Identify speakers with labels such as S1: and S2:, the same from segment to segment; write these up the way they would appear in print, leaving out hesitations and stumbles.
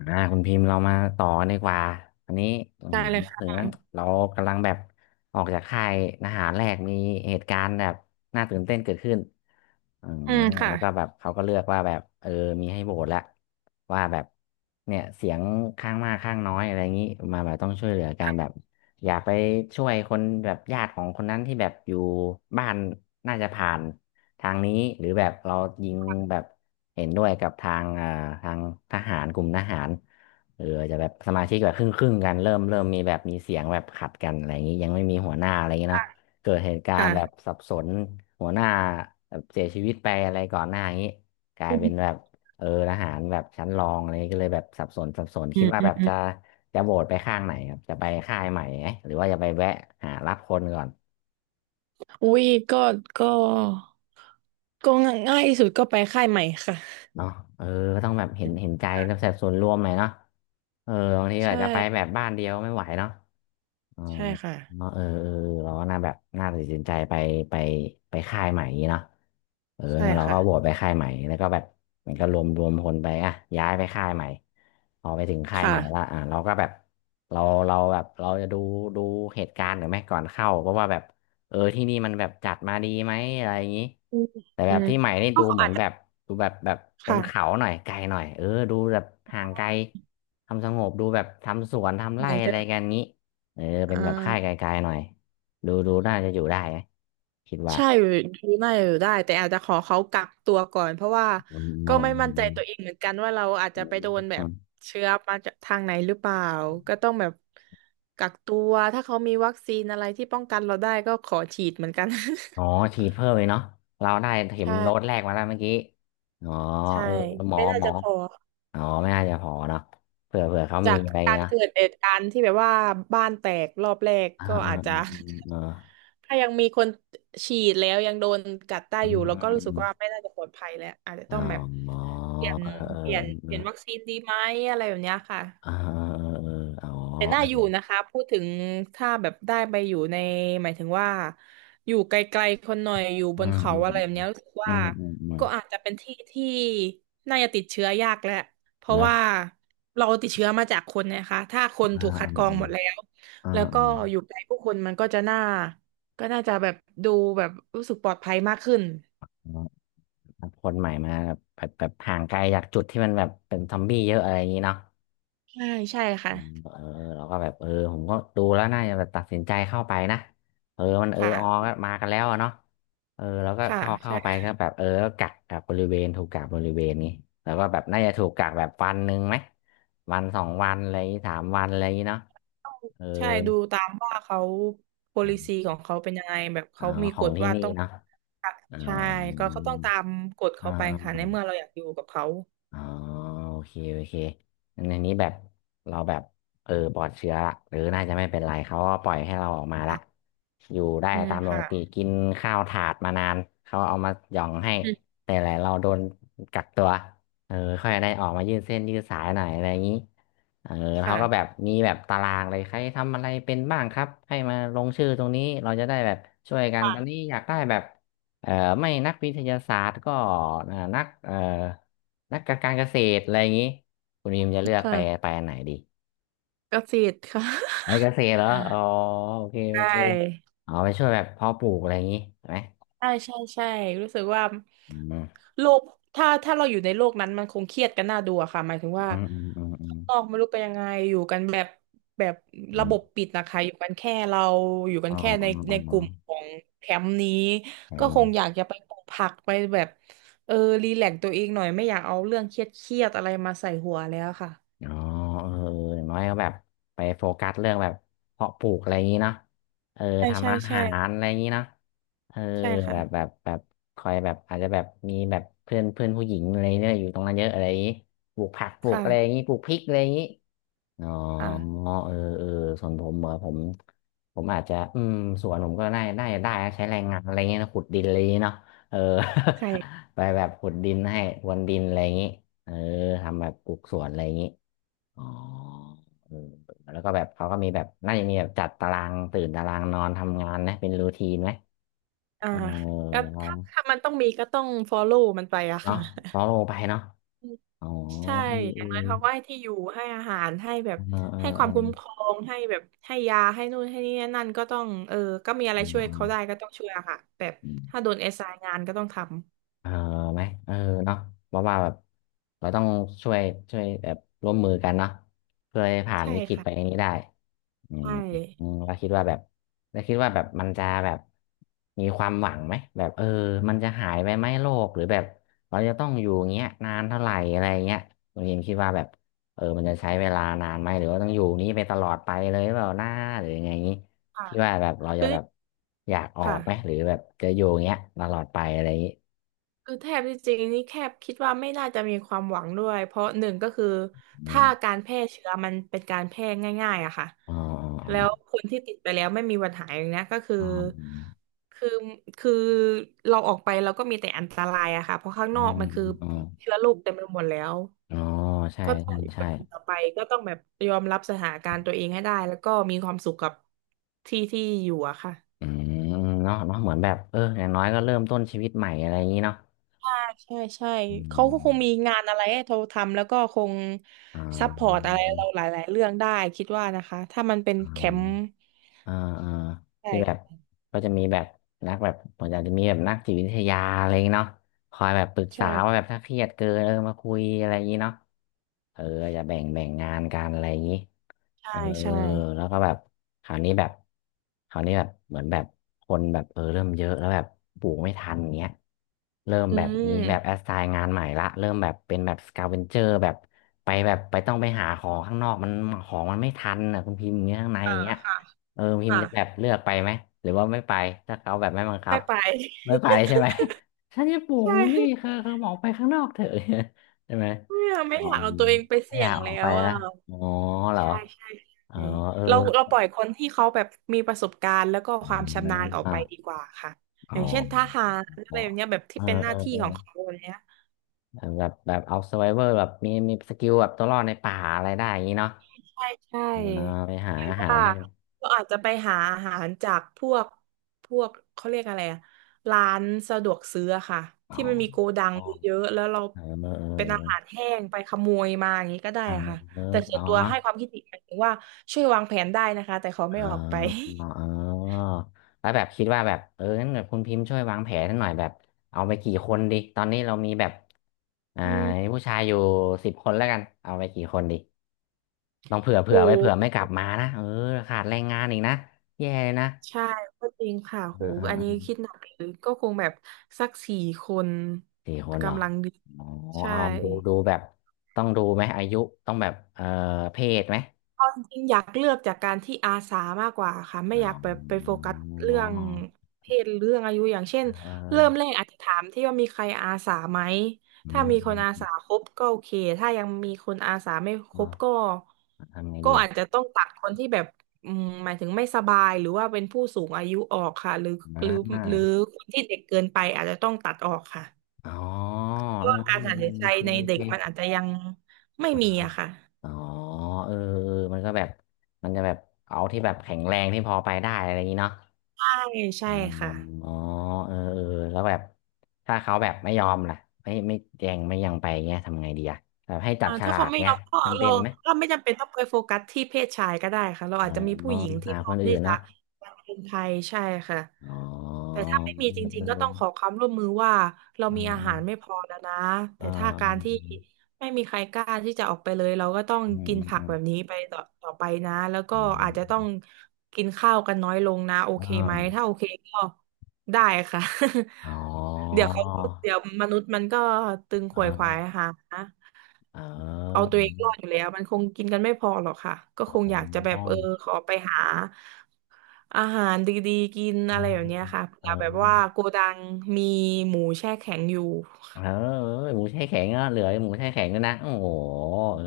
S1: อ่าคุณพิมพ์เรามาต่อกันดีกว่าอันนี้อื
S2: ได้
S1: ม
S2: เลย
S1: ถึง
S2: ค่ะ
S1: เรากำลังแบบออกจากค่ายทหารแรกมีเหตุการณ์แบบน่าตื่นเต้นเกิดขึ้นอืม
S2: อืมค่ะ
S1: แล้วก็แบบเขาก็เลือกว่าแบบมีให้โหวตแล้ว ว่าแบบเนี่ยเสียงข้างมากข้างน้อยอะไรอย่างนี้มาแบบต้องช่วยเหลือกันแบบอยากไปช่วยคนแบบญาติของคนนั้นที่แบบอยู่บ้านน่าจะผ่านทางนี้หรือแบบเรายิงแบบเห็นด้วยกับทางทางทหารกลุ่มทหารเออจะแบบสมาชิกแบบครึ่งครึ่งกันเริ่มมีแบบมีเสียงแบบขัดกันอะไรอย่างนี้ยังไม่มีหัวหน้าอะไรอย่างนี้เนาะเกิดเหตุการณ์แบบ
S2: ค่ะ
S1: สับสนหัวหน้าแบบเสียชีวิตไปอะไรก่อนหน้าอย่างนี้กลาย
S2: อื
S1: เป็นแบ
S2: ม
S1: บ เออทหารแบบชั้นรองอะไรก็เลยแบบสับสนสับสน
S2: อื
S1: คิด
S2: ม
S1: ว่า
S2: อื
S1: แบ
S2: ม
S1: บ
S2: อ
S1: จะ
S2: ม
S1: จะโหวตไปข้างไหนครับจะไปค่ายใหม่ไหมหรือว่าจะไปแวะหารับคนก่อน
S2: อุ้ย ก็ ก็ง่ายที่สุดก็ไปค่ายใหม่ค่ะ
S1: เนาะเออก็ต้องแบบเห็นใจแล้วแบบส่วนรวมหน่อยเนาะเออบางที
S2: ใช่
S1: อาจจะไปแบบบ้านเดียวไม่ไหวเนาะอ๋อ
S2: ใช่ค่ะ
S1: เนาะเออเออเราก็น่าแบบน่าตัดสินใจไปไปค่ายใหม่อย่างงี้เนาะเออ
S2: ใช่
S1: งั้นเรา
S2: ค่ะ
S1: ก็โหวตไปค่ายใหม่แล้วก็แบบมันก็รวมคนไปอ่ะย้ายไปค่ายใหม่พอไปถึงค่ายใหม่ละ
S2: ค่ะ
S1: อ่ะเราก็แบบเราเราแบบเราจะดูเหตุการณ์หรือไม่ก่อนเข้าเพราะว่าแบบ เออที่นี่มันแบบจัดมาดีไหมอะไรอย่างนี้
S2: อืม
S1: แต่แบ
S2: อื
S1: บ
S2: ม
S1: ที่ใหม่นี่
S2: ก็
S1: ดูเหมื
S2: อา
S1: อ
S2: จ
S1: น
S2: จะ
S1: แบบดูแบบแบบบนเขา
S2: ค่ะ
S1: หน่อยไกลหน่อยเออดูแบบห่างไกลทำสงบดูแบบทำสวนทำ
S2: เห
S1: ไร่
S2: มือน
S1: อะ
S2: กั
S1: ไรกั
S2: น
S1: นงี้เออเป็
S2: อ่
S1: นแบบค่าย
S2: า
S1: ไกลๆหน่อยดูดูน่าจะอยู่ได้นะคิดว่า
S2: ใช่ดูได้อยู่ได้แต่อาจจะขอเขากักตัวก่อนเพราะว่า
S1: อือ๋
S2: ก็
S1: อ
S2: ไม่มั่นใจ
S1: ม
S2: ตัวเองเหมือนกันว่าเราอาจ
S1: อื
S2: จะ
S1: ม
S2: ไปโดนแบ
S1: อื
S2: บ
S1: ม
S2: เชื้อมาจากทางไหนหรือเปล่าก็ต้องแบบกักตัวถ้าเขามีวัคซีนอะไรที่ป้องกันเราได้ก็ขอฉีดเหมือนกัน
S1: อ๋อฉีดเพิ่มเลยเนาะเราได้ เข็ม
S2: ใช่
S1: โดสแรกมาแล้วเมื่อกี้อ๋อ
S2: ใช่
S1: เออหมอ
S2: ไม่น่า
S1: หมอ
S2: จะพอ
S1: อ๋อไม่น่าจะพอเนาะเผื่อเขา
S2: จา
S1: มี
S2: ก
S1: อะไร
S2: การ
S1: เนาะ
S2: เกิดเหตุการณ์ที่แบบว่าบ้านแตกรอบแรก
S1: อ่า
S2: ก็
S1: อ่า
S2: อาจจะ
S1: อืมอืมเออ
S2: ถ้ายังมีคนฉีดแล้วยังโดนกัดได้
S1: อื
S2: อยู่
S1: ม
S2: แล้ว
S1: อื
S2: ก็
S1: ม
S2: รู้
S1: อื
S2: สึกว่า
S1: ม
S2: ไม่น่าจะปลอดภัยแล้วอาจจะ
S1: อ๋
S2: ต้องแบบ
S1: อ
S2: เปลี่ยน
S1: เออ
S2: เปลี่ยนวัคซีนดีไหมอะไรแบบเนี้ยค่ะ
S1: เออเออเออเออเออเอออ๋
S2: แต่น่าอ
S1: อ
S2: ยู่นะคะพูดถึงถ้าแบบได้ไปอยู่ในหมายถึงว่าอยู่ไกลๆคนหน่อยอยู่บ
S1: อื
S2: น
S1: ม
S2: เขา
S1: อืม
S2: อะไรแบบเนี้ยรู้สึก
S1: อื
S2: ว่า
S1: มอืมอืม
S2: ก็อาจจะเป็นที่ที่น่าจะติดเชื้อยากแหละเพราะ
S1: นะ
S2: ว่าเราติดเชื้อมาจากคนนะคะถ้าคน
S1: อ่า
S2: ถูกคั
S1: อื
S2: ดกรองห
S1: ม
S2: มดแล้ว
S1: อื
S2: แล้
S1: ม
S2: ว
S1: อื
S2: ก็
S1: ม
S2: อยู่ใกล้ผู้คนมันก็จะน่าก็น่าจะแบบดูแบบรู้สึกปลอดภัยมากขึ้น
S1: อืมคนใหม่มาแบบแบบห่างไกลจากจุดที่มันแบบเป็นซอมบี้เยอะอะไรอย่างนี้เนาะ
S2: ใช่ใช่
S1: อื
S2: ค่ะ
S1: มเออเราก็แบบเออผมก็ดูแล้วน่าจะแบบตัดสินใจเข้าไปนะเออมันเออออ
S2: ค่ะ
S1: ก็มากันแล้วอะเนาะเออเราก็
S2: ค่ะ
S1: เข้า
S2: ใช่
S1: ไปก็แบบเออก็กักบริเวณถูกกักบริเวณนี้แล้วก็แบบน่าจะถูกกักแบบวันหนึ่งไหมวันสองวันอะไรอย่างงี้สามวันอะไรอย่างงี้เนาะเออ
S2: ใช่ดูตามว่าเขา
S1: ครับ
S2: policy ของเขาเป็นยังไงแบบ
S1: อ๋อ
S2: เขามี
S1: ขอ
S2: ก
S1: ง
S2: ฎ
S1: ที่
S2: ว่า
S1: นี่
S2: ต้อง
S1: เนาะอ๋อ
S2: ใช่ต้องตามกฎเขาไปค่ะในเมื่อเราอยากอยู่กับเขา
S1: อ๋อโอเคโอเคงั้นในนี้แบบเราแบบเออปลอดเชื้อละหรือน่าจะไม่เป็นไรเขาก็ปล่อยให้เราออกมาละ
S2: ค่ะ
S1: อยู่ได้
S2: อืม
S1: ตามปก
S2: ค่ะ
S1: ติกินข้าวถาดมานานเขาเอามาหย่องให้
S2: อืม
S1: แต่แหละเราโดนกักตัวเออค่อยได้ออกมายืดเส้นยืดสายหน่อยอะไรอย่างนี้เออเขา
S2: ค่ะ
S1: ก็แบบมีแบบตารางเลยใครทำอะไรเป็นบ้างครับให้มาลงชื่อตรงนี้เราจะได้แบบช่วยกันตอนนี้
S2: ค่ะ
S1: อยากได้แบบเอ่อไม่นักวิทยาศาสตร์ก็นักนักการเกษตรอะไรอย่างนี้คุณยิมจะเลือกไป
S2: ค่ะ
S1: ไปอันไหนดี
S2: กราฟิกค่ะ
S1: ไปเกษตรเหรออ๋อโอเค
S2: ใช
S1: โอเค
S2: ่
S1: อ๋อไปช่วยแบบเพาะปลูกอะไรอย่างนี้ใช่ไหม
S2: ใช่ใช่ใช่รู้สึกว่า
S1: อืม
S2: โลกถ้าเราอยู่ในโลกนั้นมันคงเครียดกันน่าดูอะค่ะหมายถึงว่า
S1: อืมอืมอืม
S2: นอกไม่รู้เป็นยังไงอยู่กันแบบแบบ
S1: อืม
S2: ระ
S1: อ
S2: บบ
S1: ม
S2: ปิดนะคะอยู่กันแค่เราอยู่กั
S1: อ๋
S2: น
S1: อ
S2: แค่
S1: อ๋อ
S2: ใน
S1: อ๋
S2: ในก
S1: อ
S2: ลุ่มของแคมป์นี้
S1: แถ
S2: ก็
S1: ม
S2: คงอยากจะไปปลูกผักไปแบบเออรีแลกซ์ตัวเองหน่อยไม่อยากเอาเรื่องเครียดเครียดอะไรมาใส่หัวแล้วค่ะ
S1: อ๋อเอออย่างน้อยก็แบบไปโฟกัสเรื่องแบบเพาะปลูกอะไรอย่างนี้เนาะเออ
S2: ใช่ใช่
S1: ทำอา
S2: ใช่
S1: หารอะไรอย่างนี้เนาะเออ
S2: ใช่ค่ะ
S1: แบบแบบแบบคอยแบบอาจจะแบบมีแบบเพื่อนเพื่อนผู้หญิงอะไรเนี่ยอยู่ตรงนั้นเยอะอะไรอย่างนี้ปลูกผักปลูก
S2: ค่ะ
S1: อะไรอย่างนี้ปลูกพริกอะไรอย่างนี้ อ๋อ
S2: ค่ะ
S1: เออเออส่วนผมเหรอผมผมอาจจะอืมสวนผมก็ได้นะใช้แรงงานอะไรเงี้ยนะขุดดินอะไรเงี้ยเนาะเออ
S2: ใช่
S1: ไปแบบขุดดินให้พรวนดินอะไรอย่างงี้เออทำแบบปลูกสวนอะไรอย่างงี้อ๋อเออแล้วก็แบบเขาก็มีแบบน่าจะมีแบบจัดตารางตื่นตารางนอนทำงานนะเป็นรูทีนไหม
S2: อ่า
S1: เออ
S2: ก็ถ้ามันต้องมีก็ต้อง follow มันไปอะ
S1: เนาะ
S2: ค่ะ
S1: พอโลไปเนาะอ๋อ
S2: ใช่
S1: เออ
S2: อ
S1: เออ
S2: ย่างน้อยเขาก็ให้ที่อยู่ ให้อาหาร ให้แบบ
S1: เออเออ
S2: ให้ควา
S1: เอ
S2: มคุ้มครองให้แบบให้ยาให้นู่นให้นี่นั่นก็ต้องก็มีอะไรช่วยเขาได้
S1: อ
S2: ก็ต้องช่วยอะค่ะแบบ
S1: เออ
S2: ถ้าโดนแอสไซน์งานก็ต้องทำ
S1: เออไหมเออเนาะเพราะว่าแบบเราต้องช่วยช่วยแบบร่วมมือกันเนาะเพื่อให้ผ่าน
S2: ใช่
S1: วิกฤต
S2: ค่ะ
S1: ไปนี้ได้อืม
S2: ใช่
S1: อืมเราคิดว่าแบบเราคิดว่าแบบมันจะแบบมีความหวังไหมแบบมันจะหายไปไหมโรคหรือแบบเราจะต้องอยู่อย่างเงี้ยนานเท่าไหร่อะไรเงี้ยคุณยิมคิดว่าแบบมันจะใช้เวลานานไหมหรือว่าต้องอยู่นี้ไปตลอดไปเลยเปล่าหน้าหรือยังไงงี้
S2: ค่ะ
S1: คิดว่าแบบเราจะ
S2: คือ
S1: แบบอยากออ
S2: ค่ะ
S1: กไหมหรือแบบจะอยู่อย่างเงี้ยตลอดไปอะไรอย่างงี้
S2: คือแทบที่จริงนี่แคบคิดว่าไม่น่าจะมีความหวังด้วยเพราะหนึ่งก็คือถ้าการแพร่เชื้อมันเป็นการแพร่ง่ายๆอะค่ะ
S1: อ๋อ
S2: แล้วคนที่ติดไปแล้วไม่มีวันหายอย่างเนี้ยก็คือ
S1: อ๋อ
S2: คือคือเราออกไปเราก็มีแต่อันตรายอะค่ะเพราะข้างน
S1: อ๋
S2: อ
S1: อ
S2: กมันคือ
S1: อ๋ออ๋อ
S2: เชื้อโรคเต็มไปหมดแล้ว
S1: อ๋อใช่
S2: ก็ต้อง
S1: ใช่
S2: อยู่แบ
S1: ใช่
S2: บนี้ต่อไปก็ต้องแบบยอมรับสถานการณ์ตัวเองให้ได้แล้วก็มีความสุขกับที่ที่อยู่อะค่ะ
S1: อืมเนาะเนาะเหมือนแบบ เอออย่างน้อยก็เริ่มต้นชีวิตใหม่อะไรอย่างนี้เนาะ
S2: ใช่ใช่
S1: อื
S2: เขาก็
S1: ม
S2: คงมีงานอะไรให้เราทำแล้วก็คง
S1: อ่
S2: ซัพพอร์ต
S1: า
S2: อะไรเราหลายๆเรื่องได้คิดว่านะคะถ้ามันเป็นแคมป์
S1: อ่าอ่าที่แบบ
S2: ใช่
S1: ก็จะมีแบบนักแบบผมอนาจจะมีแบบนักจิตวิทยาอะไรอย่างงี้เนาะคอยแบบปรึกษาว่าแบ
S2: ใช่
S1: บถ้าเครียดเกินมาคุยอะไรอย่างงี้เนาะเออจะแบ่งงานกันอะไรอย่างงี้
S2: ใช่
S1: เออ
S2: ใช่
S1: แล้วก็แบบคราวนี้แบบคราวนี้แบบเหมือนแบบคนแบบเริ่มเยอะแล้วแบบปลูกไม่ทันเงี้ยเริ่ม
S2: อื
S1: แบบมีแบบแอ
S2: ม
S1: สไซน์งานใหม่ละเริ่มแบบเป็นแบบสกาเวนเจอร์แบบไปแบบไปต้องไปหาของข้างนอกมันของมันไม่ทันอ่ะคุณพิมพ์อย่างเงี้ยข้างในอ
S2: อ่า
S1: ย่างเงี้ย
S2: ค่ะ
S1: เออพิมพ์
S2: ค่ะ
S1: จะแบบเลือกไปไหมหรือว่าไม่ไปถ้าเขาแบบไม่บังคั
S2: ไม่
S1: บ
S2: ไป
S1: ไม่ไปใช่ไหม ฉันจะปลู ก
S2: ใช่
S1: อยู่นี่คือบอกไปข้างนอกเถอะ ใช่ไหม
S2: ไม่
S1: อ๋อ
S2: อยากเอาตัวเองไป
S1: ไม่
S2: เสี่
S1: อ
S2: ย
S1: ยา
S2: ง
S1: กออ
S2: แล้
S1: กไป
S2: วอ่ะ
S1: นะอ๋อเหรอ
S2: ใช่ใช่
S1: อ๋อ
S2: ใช่
S1: เออ
S2: เราปล่อยคนที่เขาแบบมีประสบการณ์แล้วก็ค
S1: อ
S2: วามชำนาญออกไป
S1: ม
S2: ดีกว่าค่ะอ
S1: อ๋
S2: ย่างเช่นทหารอะ
S1: อ
S2: ไรแบบเนี้ยแบบ
S1: เอ
S2: ที่
S1: อ
S2: เป็นห
S1: เอ
S2: น้าที่
S1: อ
S2: ของเขาแบบเนี้ย
S1: เออแบบแบบเอาซ u r v i เวอร์แบบมีสกิลแบบตัวรอดในป่าอะไรได้อย่างนี้เนาะ
S2: ใช่ใช่
S1: อ่าไปหา
S2: หรือ
S1: อาหาร
S2: ว่า
S1: ให้
S2: ก็อาจจะไปหาอาหารจากพวกพวกเขาเรียกอะไรอะร้านสะดวกซื้ออะค่ะ
S1: อ๋อ
S2: ที่มันมีโกดัง
S1: อ๋อ
S2: เยอะๆแล้วเรา
S1: เออเออ
S2: เป็นอาหารแห้งไปขโมยมาอย่างนี้ก็ได้
S1: เออ
S2: ค่ะ
S1: เออ
S2: แต่
S1: เอ
S2: ส่
S1: อ
S2: วนตัว
S1: เนาะ
S2: ให้ความคิดเห็นหมายถึงว่าช่วยวางแผนได้นะคะแต่ขอไม่
S1: อ๋
S2: อ
S1: อ
S2: อกไป
S1: เออแล้วแบบคิดว่าแบบงั้นแบบคุณพิมพ์ช่วยวางแผนให้หน่อยแบบเอาไปกี่คนดีตอนนี้เรามีแบบอ่า
S2: อื
S1: มี
S2: ม
S1: ผู้ชายอยู่10 คนแล้วกันเอาไปกี่คนดีต้องเผื่อ
S2: โห
S1: เผื่อไว้เผื่อไม่กลับมานะเออขาดแรงงานอีกนะแย่เลยนะ
S2: ใช่ก็จริงค่ะ
S1: เอ
S2: โห
S1: อเออ
S2: อัน
S1: เอ
S2: นี้
S1: อ
S2: คิดหนักเลยก็คงแบบสักสี่คน
S1: 4 คนเหรอ
S2: กำลังดี
S1: อ๋อ
S2: ใช่
S1: เอาดูแบบต้องดูไหมอายุต้องแบบเออเพศไหม
S2: เอาจริงๆอยากเลือกจากการที่อาสามากกว่าค่ะไม่
S1: อ๋อ
S2: อยากแบบไปโฟกัสเรื่องเพศหรือเรื่องอายุอย่างเช่น
S1: เออ
S2: เริ่มแรกอาจจะถามที่ว่ามีใครอาสาไหม
S1: อื
S2: ถ้า
S1: ม
S2: มีค
S1: อื
S2: น
S1: ม
S2: อา
S1: อืม
S2: สาครบก็โอเคถ้ายังมีคนอาสาไม่ค
S1: เอ
S2: ร
S1: อ
S2: บก็
S1: ทำไง
S2: ก็
S1: ดีอ่ะ
S2: อาจจะต้องตัดคนที่แบบอืมหมายถึงไม่สบายหรือว่าเป็นผู้สูงอายุออกค่ะ
S1: อ่
S2: หรือหรือ
S1: า
S2: คนที่เด็กเกินไปอาจจะต้องตัดออกค่ะ
S1: อ๋อ
S2: เพ
S1: เอ
S2: ราะ
S1: อ
S2: ว่าการตัดสินใจ
S1: โอเค
S2: ใน
S1: โอ
S2: เด็กมัน
S1: เค
S2: อาจจะยังไม่มีอะค่ะ
S1: อ๋อเออเออมันก็แบบมันจะแบบเอาที่แบบแข็งแรงที่พอไปได้อะไรอย่างนี้เนาะ
S2: ใช่ใช่
S1: อ๋อ
S2: ค่ะ
S1: เออเออแล้วแบบถ้าเขาแบบไม่ยอมล่ะไม่แจงไม่ยังไปเงี้ยทำไงดีอะแบบให้จั
S2: อ่า
S1: บฉ
S2: ถ้า
S1: ลา
S2: เขา
S1: ก
S2: ไม่ย
S1: เงี้
S2: อ
S1: ย
S2: มก็
S1: จำเป็
S2: เรา
S1: นไหม
S2: ก็ไม่จำเป็นต้องไปโฟกัสที่เพศชายก็ได้ค่ะเรา
S1: อ๋
S2: อาจจะมีผู้
S1: อ
S2: หญิงที่
S1: หา
S2: พ
S1: ค
S2: ร้อ
S1: น
S2: ม
S1: อื่
S2: ที่
S1: น
S2: จะ
S1: เนาะ
S2: เป็นไทยใช่ค่ะ
S1: อ๋
S2: แต่
S1: อ
S2: ถ้าไม่มีจริงๆก็ต้องขอความร่วมมือว่าเรา
S1: เ
S2: มีอาหารไม่
S1: ออ
S2: พอแล้วนะ
S1: เออเอ
S2: แต่
S1: อ
S2: ถ้าการที่
S1: เออ
S2: ไม่มีใครกล้าที่จะออกไปเลยเราก็ต้อง
S1: อืม
S2: กินผั
S1: อื
S2: ก
S1: ม
S2: แบบนี้ไปต่อต่อไปนะแล้วก็
S1: อื
S2: อาจจะต้อง
S1: ม
S2: กินข้าวกันน้อยลงนะโอ
S1: อื
S2: เคไหม
S1: ม
S2: ถ้าโอเคก็ได้ค่ะ
S1: อ๋ อ
S2: เดี๋ยวเขาเดี๋ยวมนุษย์มันก็ตึงข
S1: อ๋
S2: วนขวาย
S1: อ
S2: หา
S1: เ
S2: เอา
S1: ออ
S2: ตัวเองรอดอยู่แล้วมันคงกินกันไม่พอหรอกค่ะก็
S1: อ๋
S2: คงอยากจะแบ
S1: อ๋อ
S2: บขอไปหาอาหารดีๆกิน
S1: อ่า
S2: อะไรแบบเนี้ยค่ะ
S1: เอ
S2: เผื่
S1: อ
S2: อแบบว่าโกดังมีหมูแช่แข็งอยู่
S1: เออหมูแช่แข็งอ่ะเหลือหมูแช่แข็งด้วยนะโอ้โหเออ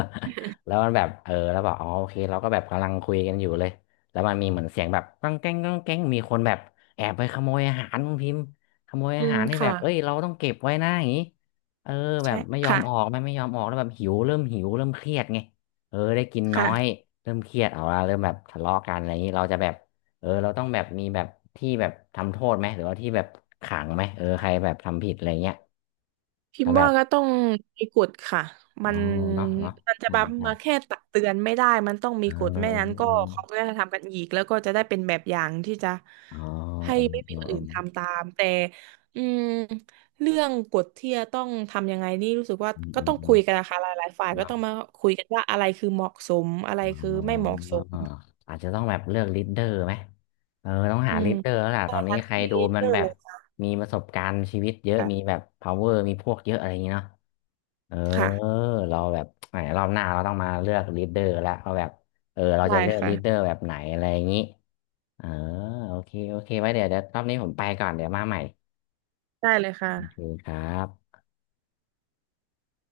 S1: แล้วมันแบบแล้วบอกอ๋อโอเคเราก็แบบกำลังคุยกันอยู่เลยแล้วมันมีเหมือนเสียงแบบก้องแก้งก้องแก้งมีคนแบบแอบไปขโมยอาหารคุณพิมพ์ขโมย
S2: อื
S1: อา
S2: ม
S1: หารให้แบ
S2: ค่ะ
S1: บเอ้ยเราต้องเก็บไว้นะอย่างนี้เออแบ
S2: ใช่
S1: บไม่ยอม
S2: ค่ะ
S1: ออกไม่ยอมออกแล้วแบบหิวเริ่มหิวเริ่มเครียดไงเออได้กินน้อย
S2: ค่ะ
S1: เริ่มเครียดเอาละเริ่มแบบทะเลาะกันอะไรอย่างนี้เราจะแบบ เออเราต้องแบบมีแบบที่แบบทำโทษไหมหรือว่าที่แบบขังไหมเออใครแบบทำผิดอะไรเงี้ย
S2: พิม
S1: ถ้า
S2: พ์
S1: แบ
S2: ว่า
S1: บ
S2: ก็ต้องมีกฎค่ะมั
S1: อ๋อ
S2: น
S1: เนาะเนาะ
S2: มันจะ
S1: อื
S2: แบ
S1: ม
S2: บ
S1: ใช่
S2: มาแค่ตักเตือนไม่ได้มันต้องมี
S1: เออ
S2: กฎ
S1: เอ
S2: ไม่
S1: อ
S2: งั้นก็
S1: เอ
S2: เขาก็
S1: อ
S2: จะทำกันอีกแล้วก็จะได้เป็นแบบอย่างที่จะ
S1: เออ
S2: ให้
S1: เออ
S2: ไม่
S1: เอ
S2: มี
S1: อ
S2: คน
S1: เออ
S2: อื่น
S1: เออ
S2: ทำตามแต่อืมเรื่องกฎที่จะต้องทำยังไงนี่รู้สึกว่า
S1: เออเอ
S2: ก็ต้องคุ
S1: อ
S2: ยกันนะคะหลายหลายฝ่ายก็
S1: เนาะ
S2: ต้องมาคุยกันว่าอะไรคือเหมาะสมอะไรคือ
S1: อ๋
S2: ไม่เห
S1: อ
S2: มาะสม
S1: อาจจะต้องแบบเลือกลีดเดอร์ไหมเออต้องหา
S2: อื
S1: ลี
S2: ม
S1: ดเดอร์แล้วล่ะ
S2: ใช่
S1: ตอนนี้
S2: ค่ะ
S1: ใคร
S2: มี
S1: ดูมั
S2: เจ
S1: น
S2: อ
S1: แบ
S2: เล
S1: บ
S2: ยค่
S1: มีประสบการณ์ชีวิตเยอะ
S2: ะ
S1: มีแบบ power มีพวกเยอะอะไรอย่างเงี้เนาะเออ
S2: ค่ะ
S1: เราแบบแหมรอบหน้าเราต้องมาเลือกลีดเดอร์ละเราแบบ เออ เรา
S2: ได้
S1: จะเลือก
S2: ค่ะ
S1: ลีดเดอร์แบบไหนอะไรอย่างงี้เออโอเคโอเค ไว้เดี๋ยวรอบนี้ผมไปก่อนเดี๋ยวมาใหม่
S2: ได้เลยค่ะ
S1: โอเคครับ